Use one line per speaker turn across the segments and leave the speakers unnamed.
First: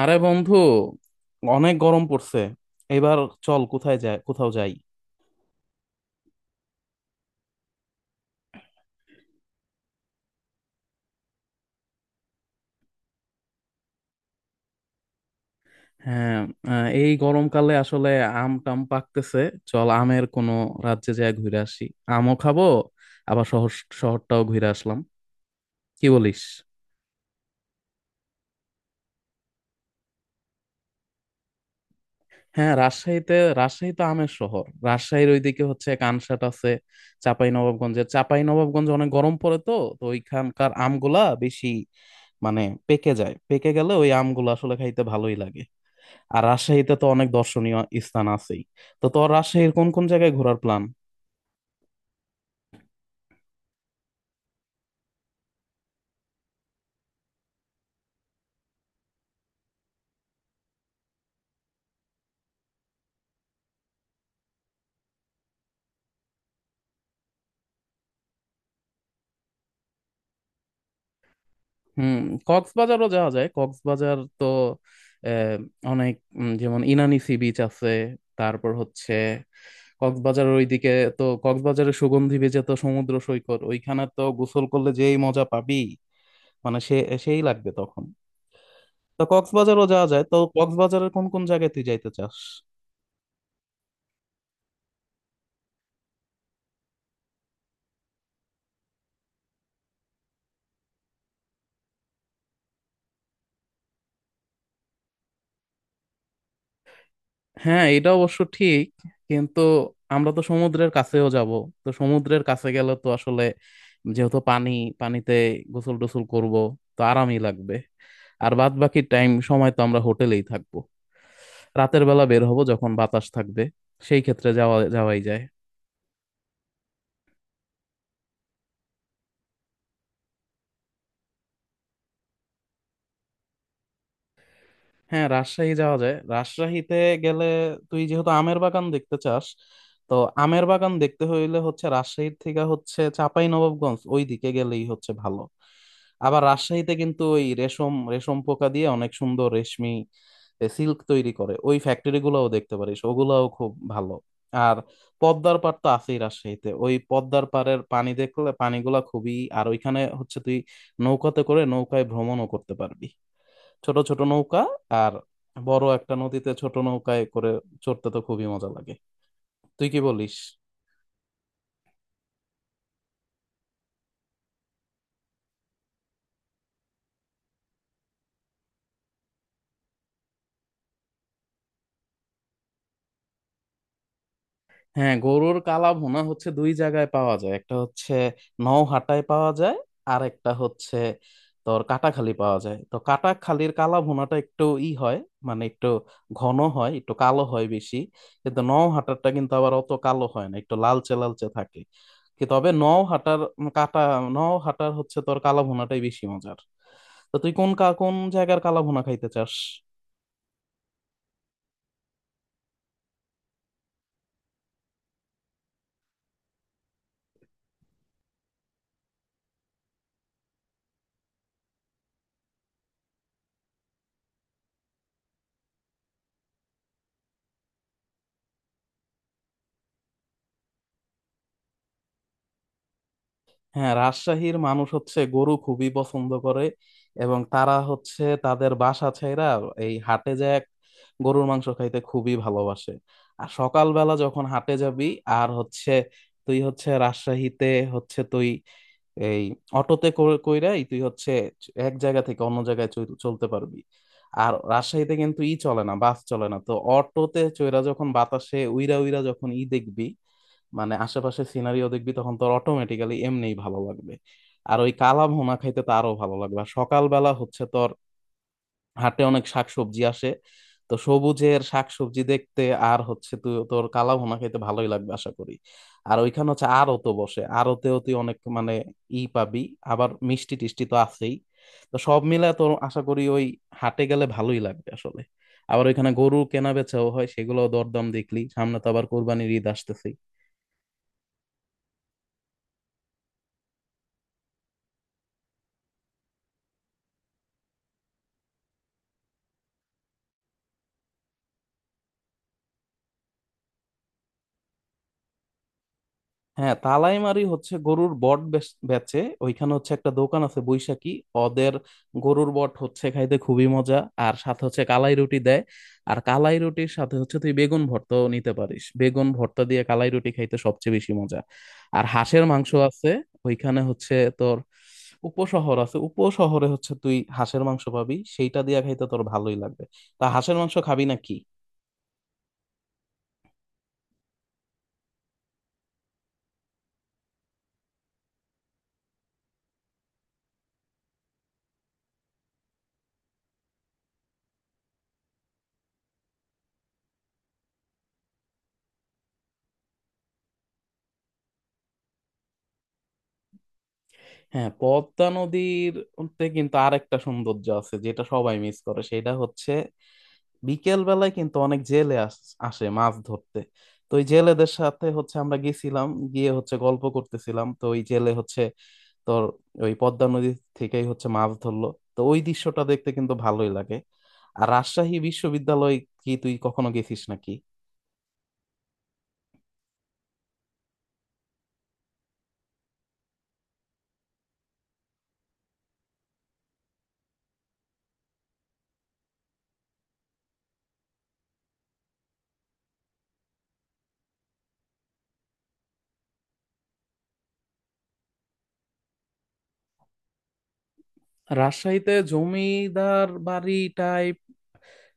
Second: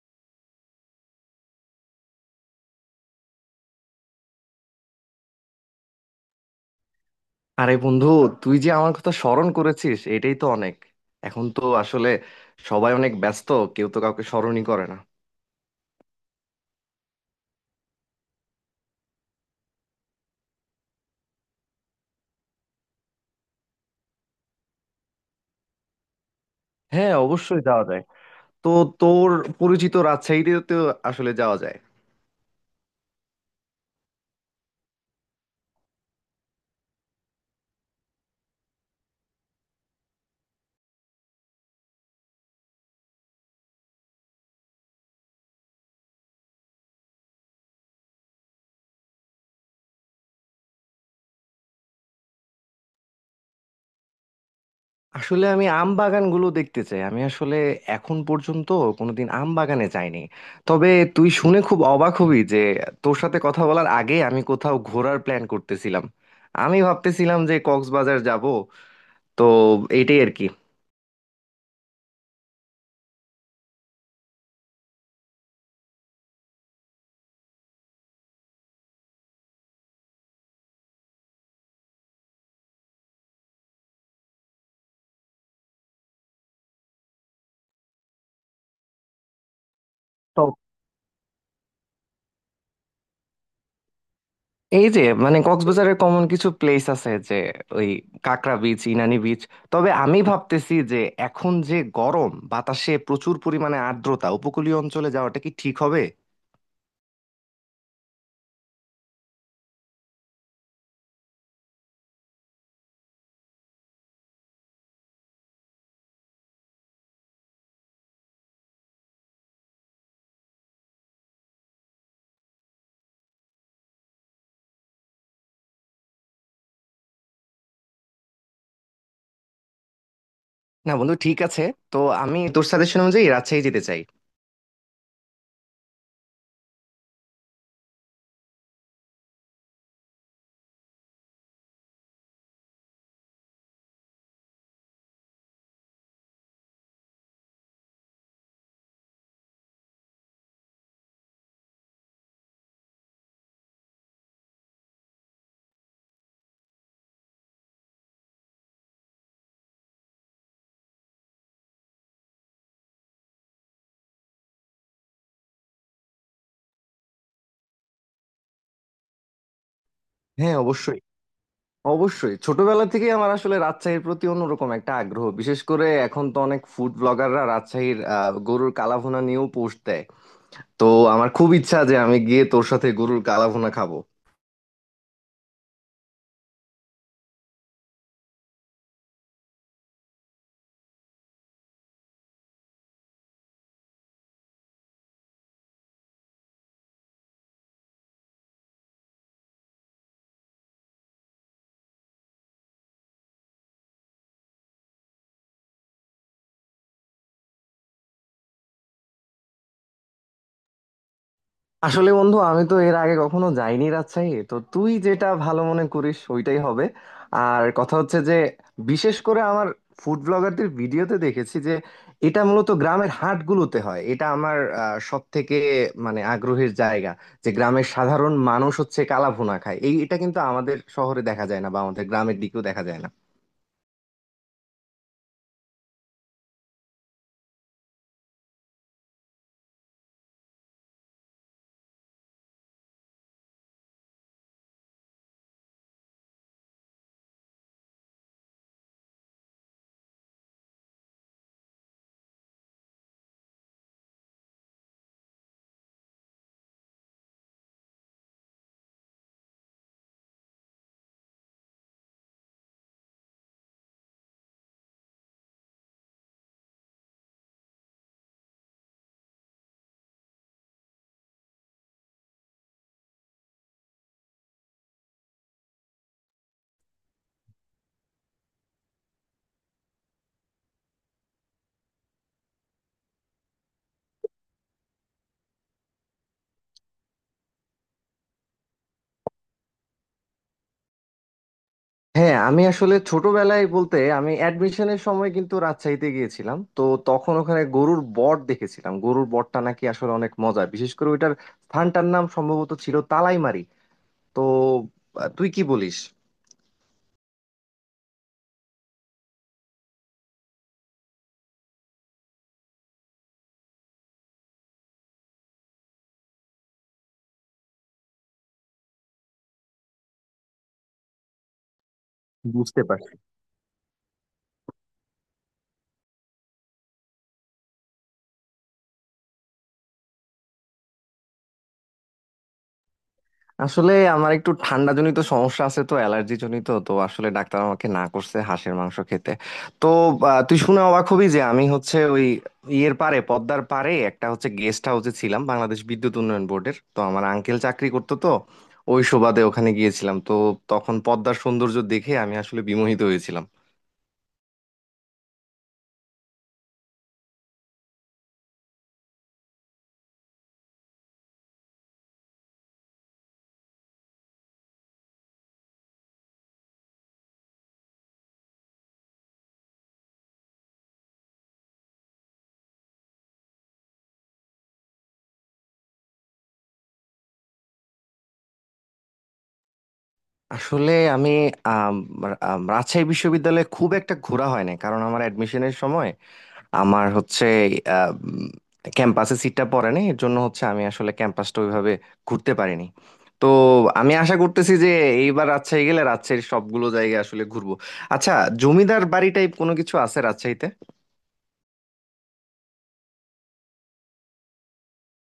আরে বন্ধু, অনেক গরম পড়ছে এবার। চল, কোথায় যায়, কোথাও যাই।
আরে বন্ধু, তুই যে আমার কথা স্মরণ করেছিস এটাই তো অনেক। এখন তো আসলে সবাই অনেক ব্যস্ত, কেউ তো কাউকে স্মরণই করে না।
হ্যাঁ। এই গরমকালে আসলে আম টাম পাকতেছে। চল, আমের কোনো রাজ্যে যায় ঘুরে আসি। আমও খাবো, আবার শহরটাও ঘুরে আসলাম। কি বলিস?
হ্যাঁ, অবশ্যই যাওয়া যায়। তো তোর পরিচিত রাজশাহীতে তো আসলে যাওয়া যায়।
হ্যাঁ, রাজশাহীতে। রাজশাহী তো আমের শহর। রাজশাহীর ওইদিকে হচ্ছে কানসাট আছে। চাঁপাই নবাবগঞ্জে অনেক গরম পড়ে তো। তো ওইখানকার আমগুলা বেশি, মানে, পেকে যায়। পেকে গেলে ওই আমগুলো আসলে খাইতে ভালোই লাগে। আর রাজশাহীতে তো অনেক দর্শনীয় স্থান আছেই। তো তোর রাজশাহীর কোন কোন জায়গায় ঘোরার প্ল্যান?
আসলে আমি আম বাগানগুলো দেখতে চাই। আমি আসলে এখন পর্যন্ত কোনোদিন আম বাগানে যাইনি। তবে তুই শুনে খুব অবাক হবি যে, তোর সাথে কথা বলার আগে আমি কোথাও ঘোরার প্ল্যান করতেছিলাম। আমি ভাবতেছিলাম যে কক্সবাজার যাব। তো এটাই আর কি।
হুম। কক্সবাজারও যাওয়া যায়। কক্সবাজার তো আহ, অনেক, যেমন ইনানি সি বিচ আছে। তারপর হচ্ছে কক্সবাজারের ওইদিকে। তো কক্সবাজারের সুগন্ধি বেজে তো সমুদ্র সৈকত, ওইখানে তো গোসল করলে যেই মজা পাবি, মানে, সেই লাগবে তখন। তো কক্সবাজারও যাওয়া যায়। তো কক্সবাজারের কোন কোন জায়গায় তুই যাইতে চাস?
এই যে মানে কক্সবাজারের কমন কিছু প্লেস আছে যে, ওই কাকরা বিচ, ইনানি বিচ। তবে আমি ভাবতেছি যে এখন যে গরম, বাতাসে প্রচুর পরিমাণে আর্দ্রতা, উপকূলীয় অঞ্চলে যাওয়াটা কি ঠিক হবে?
হ্যাঁ, এটা অবশ্য ঠিক, কিন্তু আমরা তো সমুদ্রের কাছেও যাব। তো সমুদ্রের কাছে গেলে তো আসলে, যেহেতু পানি, পানিতে গোসল টোসল করব, তো আরামই লাগবে। আর বাদ বাকি টাইম সময় তো আমরা হোটেলেই থাকবো। রাতের বেলা বের হব যখন বাতাস থাকবে। সেই ক্ষেত্রে যাওয়াই যায়।
না বন্ধু, ঠিক আছে। তো আমি তোর সাজেশন অনুযায়ী রাজশাহী যেতে চাই।
হ্যাঁ, রাজশাহী যাওয়া যায়। রাজশাহীতে গেলে, তুই যেহেতু আমের বাগান দেখতে চাস, তো আমের বাগান দেখতে হইলে হচ্ছে রাজশাহীর থেকে হচ্ছে চাঁপাই নবাবগঞ্জ ওই দিকে গেলেই হচ্ছে ভালো। আবার রাজশাহীতে কিন্তু ওই রেশম রেশম পোকা দিয়ে অনেক সুন্দর রেশমি সিল্ক তৈরি করে। ওই ফ্যাক্টরি গুলাও দেখতে পারিস, ওগুলাও খুব ভালো। আর পদ্মার পাড় তো আছেই রাজশাহীতে। ওই পদ্মার পাড়ের পানি দেখলে পানিগুলা খুবই, আর ওইখানে হচ্ছে তুই নৌকাতে করে নৌকায় ভ্রমণও করতে পারবি। ছোট ছোট নৌকা। আর বড় একটা নদীতে ছোট নৌকায় করে চড়তে তো খুবই মজা লাগে। তুই কি বলিস?
হ্যাঁ অবশ্যই, অবশ্যই। ছোটবেলা থেকে আমার আসলে রাজশাহীর প্রতি অন্যরকম একটা আগ্রহ। বিশেষ করে এখন তো অনেক ফুড ব্লগাররা রাজশাহীর গরুর কালাভুনা নিয়েও পোস্ট দেয়। তো আমার খুব ইচ্ছা যে আমি গিয়ে তোর সাথে গরুর কালাভুনা খাবো।
হ্যাঁ, গরুর কালা ভুনা হচ্ছে দুই জায়গায় পাওয়া যায়। একটা হচ্ছে নওহাটায় পাওয়া যায়। আর একটা হচ্ছে তোর কাটাখালি পাওয়া যায়। তো কাটাখালির কালা ভুনাটা একটু ই হয়, মানে একটু ঘন হয়, একটু কালো হয় বেশি। কিন্তু নওহাটারটা কিন্তু আবার অত কালো হয় না, একটু লালচে লালচে থাকে। কি, তবে নওহাটার উম কাটা, নওহাটার হচ্ছে তোর কালা ভুনাটাই বেশি মজার। তো তুই কোন কোন জায়গার কালা ভুনা খাইতে চাস?
আসলে বন্ধু, আমি তো এর আগে কখনো যাইনি রাজশাহী, তো তুই যেটা ভালো মনে করিস ওইটাই হবে। আর কথা হচ্ছে যে, বিশেষ করে আমার ফুড ব্লগারদের ভিডিওতে দেখেছি যে এটা মূলত গ্রামের হাটগুলোতে হয়। এটা আমার সব থেকে মানে আগ্রহের জায়গা, যে গ্রামের সাধারণ মানুষ হচ্ছে কালাভুনা খায়। এই এটা কিন্তু আমাদের শহরে দেখা যায় না বা আমাদের গ্রামের দিকেও দেখা যায় না।
হ্যাঁ, রাজশাহীর মানুষ হচ্ছে গরু খুবই পছন্দ করে। এবং তারা হচ্ছে তাদের বাসা ছেইরা এই হাটে যায়। গরুর মাংস খাইতে খুবই ভালোবাসে। আর সকালবেলা যখন হাটে যাবি, আর হচ্ছে তুই হচ্ছে রাজশাহীতে হচ্ছে তুই এই অটোতে কইরাই তুই হচ্ছে এক জায়গা থেকে অন্য জায়গায় চলতে পারবি। আর রাজশাহীতে কিন্তু ই চলে না, বাস চলে না। তো অটোতে চইরা যখন বাতাসে উইরা উইরা যখন ই দেখবি, মানে আশেপাশে সিনারিও দেখবি, তখন তোর অটোমেটিক্যালি এমনিই ভালো লাগবে। আর ওই কালা ভুনা খাইতে তো আরো ভালো লাগবে। আর সকালবেলা হচ্ছে তোর হাটে অনেক শাকসবজি আসে। তো সবুজের শাকসবজি দেখতে, আর হচ্ছে তুই তোর কালা ভুনা খাইতে ভালোই লাগবে আশা করি। আর ওইখানে হচ্ছে আড়ত বসে। আড়তেও তুই অনেক, মানে, ই পাবি। আবার মিষ্টি টিষ্টি তো আছেই। তো সব মিলে তোর আশা করি ওই হাটে গেলে ভালোই লাগবে আসলে। আবার ওইখানে গরু কেনা বেচাও হয়, সেগুলো দরদাম দেখলি। সামনে তো আবার কোরবানির ঈদ আসতেছে।
হ্যাঁ, আমি আসলে ছোটবেলায় বলতে আমি অ্যাডমিশনের সময় কিন্তু রাজশাহীতে গিয়েছিলাম। তো তখন ওখানে গরুর বট দেখেছিলাম। গরুর বটটা নাকি আসলে অনেক মজা। বিশেষ করে ওইটার স্থানটার নাম সম্ভবত ছিল তালাইমারি। তো তুই কি বলিস?
হ্যাঁ, তালাইমারি হচ্ছে গরুর বট বেচে। ওইখানে হচ্ছে একটা দোকান আছে, বৈশাখী। ওদের গরুর বট হচ্ছে খাইতে খুবই মজা। আর সাথে হচ্ছে কালাই রুটি দেয়। আর কালাই রুটির সাথে হচ্ছে তুই বেগুন ভর্তাও নিতে পারিস। বেগুন ভর্তা দিয়ে কালাই রুটি খাইতে সবচেয়ে বেশি মজা। আর হাঁসের মাংস
বুঝতে পারছি।
আছে। ওইখানে হচ্ছে তোর উপশহর আছে। উপশহরে হচ্ছে তুই হাঁসের মাংস পাবি। সেইটা দিয়ে খাইতে তোর ভালোই লাগবে। তা হাঁসের মাংস খাবি নাকি?
আসলে আমার একটু ঠান্ডা জনিত সমস্যা আছে, তো অ্যালার্জি জনিত, তো আসলে ডাক্তার আমাকে না করছে হাঁসের মাংস খেতে। তো তুই শুনে অবাক হবি যে আমি হচ্ছে ওই ইয়ের পারে, পদ্মার পারে একটা হচ্ছে গেস্ট হাউসে ছিলাম, বাংলাদেশ বিদ্যুৎ উন্নয়ন বোর্ডের। তো আমার আঙ্কেল চাকরি করতো, তো ওই সুবাদে ওখানে গিয়েছিলাম। তো তখন পদ্মার সৌন্দর্য দেখে আমি আসলে বিমোহিত হয়েছিলাম।
হ্যাঁ, পদ্মা নদীর তে কিন্তু আরেকটা সৌন্দর্য আছে যেটা সবাই মিস করে। সেটা হচ্ছে বিকেল বেলায় কিন্তু অনেক জেলে আসে মাছ ধরতে। তো ওই জেলেদের সাথে হচ্ছে আমরা গেছিলাম। গিয়ে হচ্ছে গল্প করতেছিলাম। তো ওই জেলে হচ্ছে তোর ওই পদ্মা নদী থেকেই হচ্ছে মাছ ধরলো। তো ওই দৃশ্যটা দেখতে কিন্তু ভালোই লাগে। আর রাজশাহী বিশ্ববিদ্যালয়, কি তুই কখনো গেছিস নাকি?
আসলে আমি আম, আম, রাজশাহী বিশ্ববিদ্যালয়ে খুব একটা ঘোরা হয় না, কারণ আমার অ্যাডমিশনের সময় আমার হচ্ছে ক্যাম্পাসে সিটটা পড়ে নাই। এর জন্য হচ্ছে আমি আসলে ক্যাম্পাসটা ওইভাবে ঘুরতে পারিনি। তো আমি আশা করতেছি যে এইবার রাজশাহী গেলে রাজশাহীর সবগুলো জায়গা আসলে ঘুরবো। আচ্ছা, জমিদার বাড়ি টাইপ কোনো কিছু আছে রাজশাহীতে?
রাজশাহীতে জমিদার বাড়ি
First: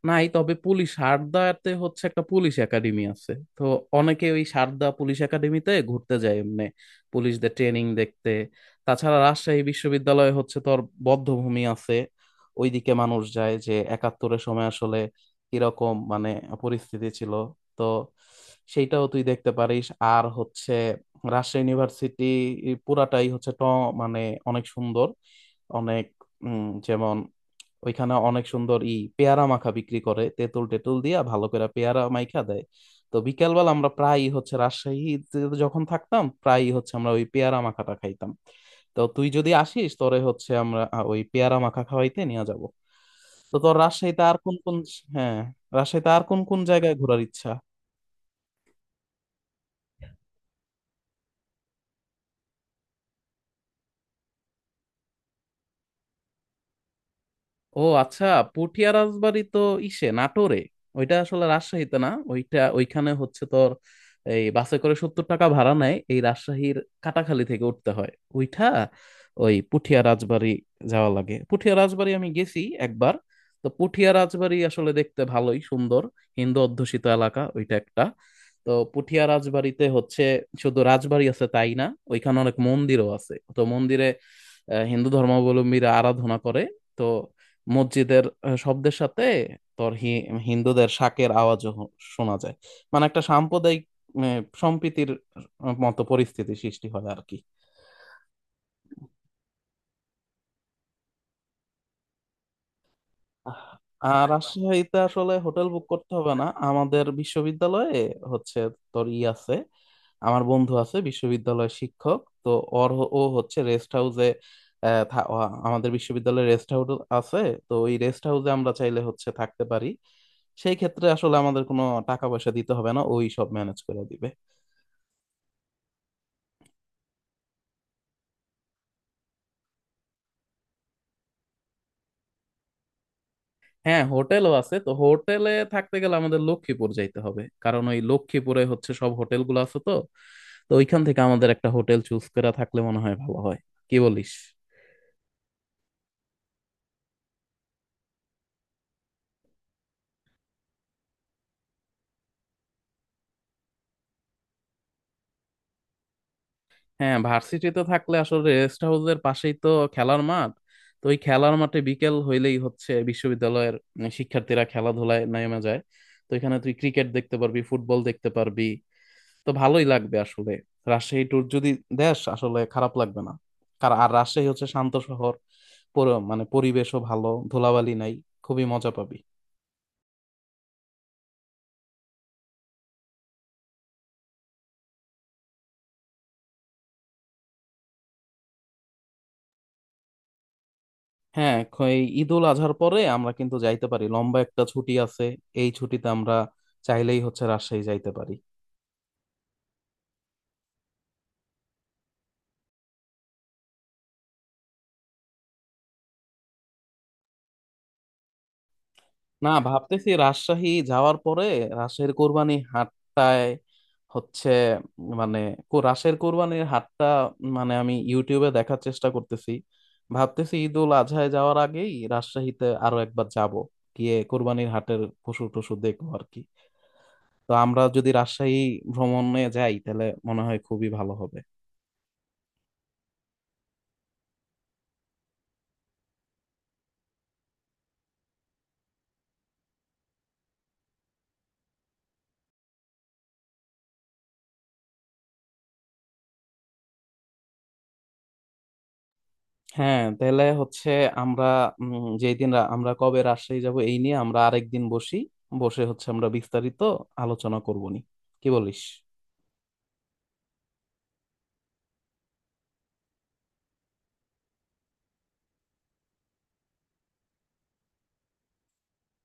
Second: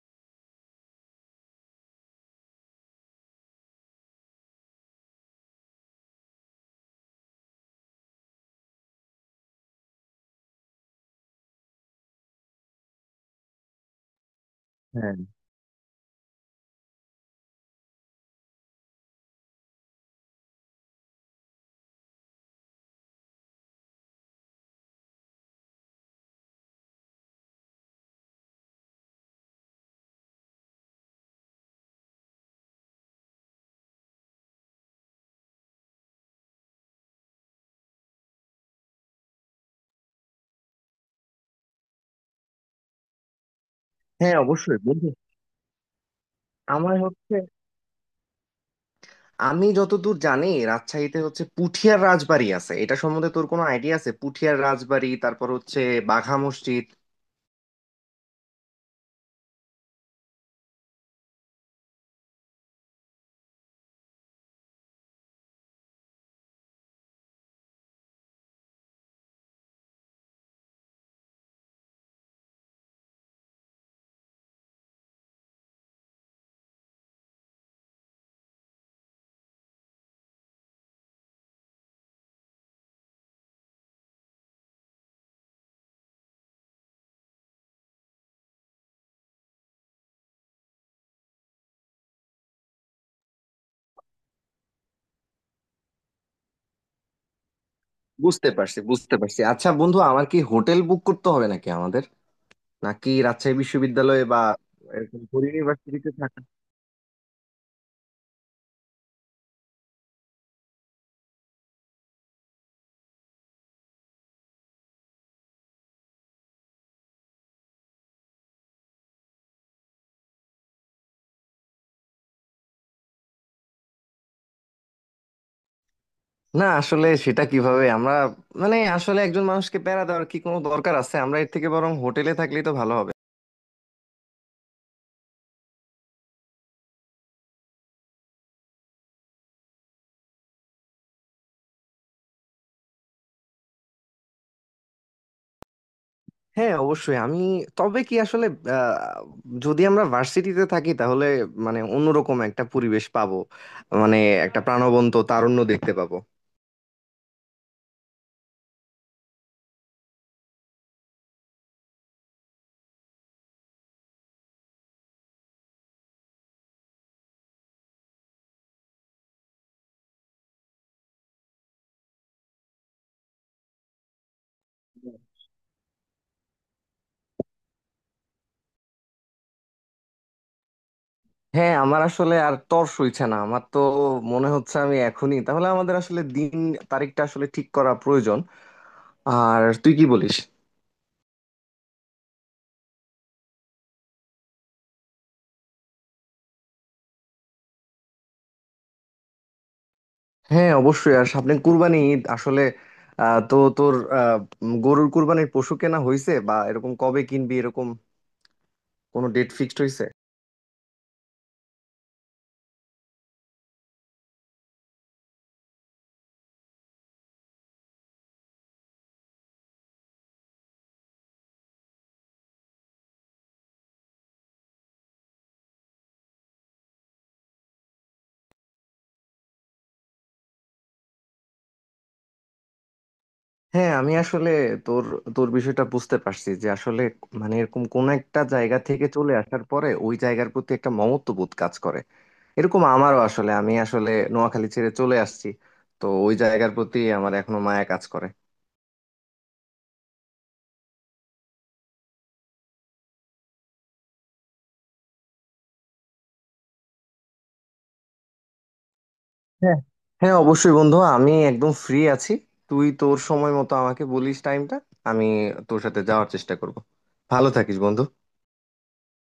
নাই, তবে পুলিশ সারদাতে হচ্ছে একটা পুলিশ একাডেমি আছে। তো অনেকে ওই সারদা পুলিশ একাডেমিতে ঘুরতে যায় এমনি পুলিশদের ট্রেনিং দেখতে। তাছাড়া রাজশাহী বিশ্ববিদ্যালয়ে হচ্ছে তোর বধ্যভূমি আছে। ওইদিকে মানুষ যায় যে একাত্তরের সময় আসলে
হ্যাঁ,
কিরকম, মানে, পরিস্থিতি ছিল, তো সেইটাও তুই দেখতে পারিস। আর হচ্ছে রাজশাহী ইউনিভার্সিটি পুরাটাই হচ্ছে ট, মানে, অনেক সুন্দর, অনেক, যেমন ওইখানে অনেক সুন্দর ই পেয়ারা মাখা বিক্রি করে। তেঁতুল টেতুল দিয়া ভালো করে পেয়ারা মাইখা দেয়। তো বিকেলবেলা আমরা প্রায়ই হচ্ছে রাজশাহীতে যখন থাকতাম প্রায়ই হচ্ছে আমরা ওই পেয়ারা মাখাটা খাইতাম। তো তুই যদি আসিস তোরে হচ্ছে আমরা ওই পেয়ারা মাখা খাওয়াইতে নিয়ে যাব। তো তোর রাজশাহীতে
হ্যাঁ
আর কোন কোন,
অবশ্যই বন্ধু।
হ্যাঁ, রাজশাহীতে আর কোন কোন
আমার
জায়গায় ঘোরার
হচ্ছে,
ইচ্ছা?
আমি যতদূর জানি রাজশাহীতে হচ্ছে পুঠিয়ার রাজবাড়ি আছে। এটা সম্বন্ধে তোর কোনো আইডিয়া আছে? পুঠিয়ার রাজবাড়ি, তারপর হচ্ছে বাঘা মসজিদ।
ও আচ্ছা, পটিয়া রাজবাড়ি তো ইসে নাটোরে। ওইটা আসলে রাজশাহীতে না। ওইটা ওইখানে হচ্ছে তোর এই বাসে করে 70 টাকা ভাড়া নেয়। এই রাজশাহীর কাটাখালী থেকে উঠতে হয় ওইটা, ওই পুঠিয়া রাজবাড়ি যাওয়া লাগে। পুঠিয়া রাজবাড়ি আমি গেছি একবার। তো পুঠিয়া রাজবাড়ি আসলে দেখতে ভালোই সুন্দর। হিন্দু অধ্যুষিত এলাকা ওইটা একটা। তো পুঠিয়া রাজবাড়িতে হচ্ছে শুধু রাজবাড়ি আছে তাই না, ওইখানে অনেক মন্দিরও আছে। তো মন্দিরে হিন্দু ধর্মাবলম্বীরা আরাধনা করে। তো মসজিদের শব্দের সাথে তোর হিন্দুদের শাঁখের আওয়াজও শোনা যায়। মানে, একটা সাম্প্রদায়িক সম্প্রীতির মতো পরিস্থিতি সৃষ্টি হয় আর কি।
বুঝতে পারছি, বুঝতে পারছি। আচ্ছা বন্ধু, আমার কি হোটেল বুক করতে হবে নাকি আমাদের? নাকি রাজশাহী
আর
বিশ্ববিদ্যালয়ে বা
রাজশাহীতে
এরকম
আসলে
ফোর
হোটেল বুক
ইউনিভার্সিটিতে
করতে হবে
থাকা?
না। আমাদের বিশ্ববিদ্যালয়ে হচ্ছে তোর ই আছে। আমার বন্ধু আছে বিশ্ববিদ্যালয়ের শিক্ষক, তো ওর ও হচ্ছে রেস্ট হাউসে, আমাদের বিশ্ববিদ্যালয়ে রেস্ট হাউস আছে। তো ওই রেস্ট হাউসে আমরা চাইলে হচ্ছে থাকতে পারি। সেই ক্ষেত্রে আসলে আমাদের কোনো টাকা পয়সা দিতে হবে না, ওই সব ম্যানেজ করে দিবে।
না আসলে সেটা কিভাবে আমরা মানে আসলে একজন মানুষকে প্যারা দেওয়ার কি কোনো দরকার আছে? আমরা এর থেকে বরং হোটেলে থাকলেই তো ভালো হবে।
হ্যাঁ, হোটেলও আছে। তো হোটেলে থাকতে গেলে আমাদের লক্ষ্মীপুর যাইতে হবে, কারণ ওই লক্ষ্মীপুরে হচ্ছে সব হোটেলগুলো আছে। তো তো ওইখান থেকে আমাদের একটা হোটেল চুজ করা থাকলে মনে হয় ভালো হয়। কি বলিস?
হ্যাঁ অবশ্যই। আমি তবে কি আসলে, আহ, যদি আমরা ভার্সিটিতে থাকি তাহলে মানে অন্যরকম একটা পরিবেশ পাবো। মানে একটা প্রাণবন্ত তারুণ্য দেখতে পাবো।
হ্যাঁ, ভার্সিটিতে থাকলে আসলে রেস্ট হাউসের পাশেই তো খেলার মাঠ। তো ওই খেলার মাঠে বিকেল হইলেই হচ্ছে বিশ্ববিদ্যালয়ের শিক্ষার্থীরা খেলাধুলায় নেমে যায়। তো এখানে তুই ক্রিকেট দেখতে পারবি, ফুটবল দেখতে পারবি। তো ভালোই লাগবে আসলে রাজশাহী ট্যুর যদি দেশ আসলে খারাপ লাগবে না। কারণ আর রাজশাহী হচ্ছে শান্ত শহর। মানে পরিবেশও ভালো, ধুলাবালি নাই। খুবই মজা পাবি।
হ্যাঁ আমার আসলে আর তর সইছে না। আমার তো মনে হচ্ছে আমি এখনই তাহলে আমাদের আসলে দিন তারিখটা আসলে ঠিক করা প্রয়োজন। আর তুই কি বলিস?
হ্যাঁ, এই ঈদুল আজহার পরে আমরা কিন্তু যাইতে পারি, লম্বা একটা ছুটি আছে। এই ছুটিতে আমরা চাইলেই হচ্ছে রাজশাহী যাইতে পারি।
হ্যাঁ অবশ্যই। আর সামনে কুরবানি ঈদ আসলে, তো তোর আহ, গরুর কুরবানির পশু কেনা হয়েছে, বা এরকম কবে কিনবি, এরকম কোনো ডেট
না,
ফিক্সড হয়েছে?
ভাবতেছি রাজশাহী যাওয়ার পরে রাজশাহীর কোরবানি হাটটায় হচ্ছে, মানে, রাজশাহীর কোরবানির হাটটা, মানে, আমি ইউটিউবে দেখার চেষ্টা করতেছি। ভাবতেছি ঈদ উল আজহায় যাওয়ার আগেই রাজশাহীতে আরো একবার যাব। গিয়ে কোরবানির হাটের পশু টশু দেখবো আর কি। তো আমরা যদি রাজশাহী ভ্রমণে যাই তাহলে মনে হয় খুবই ভালো হবে।
হ্যাঁ আমি আসলে তোর, তোর বিষয়টা বুঝতে পারছি যে আসলে মানে এরকম কোন একটা জায়গা থেকে চলে আসার পরে ওই জায়গার প্রতি একটা মমত্ববোধ কাজ করে। এরকম আমারও আসলে, আমি আসলে নোয়াখালী ছেড়ে চলে আসছি, তো ওই জায়গার প্রতি আমার এখনো মায়া কাজ করে।
হ্যাঁ, তাহলে হচ্ছে আমরা যেই দিন আমরা কবে রাজশাহী যাব এই নিয়ে আমরা আরেকদিন বসি। বসে হচ্ছে আমরা বিস্তারিত আলোচনা করবো নি। কি বলিস?
হ্যাঁ, হ্যাঁ অবশ্যই বন্ধু, আমি একদম ফ্রি আছি। তুই তোর সময় মতো আমাকে বলিস টাইমটা। আমি তোর সাথে যাওয়ার চেষ্টা করব। ভালো থাকিস বন্ধু।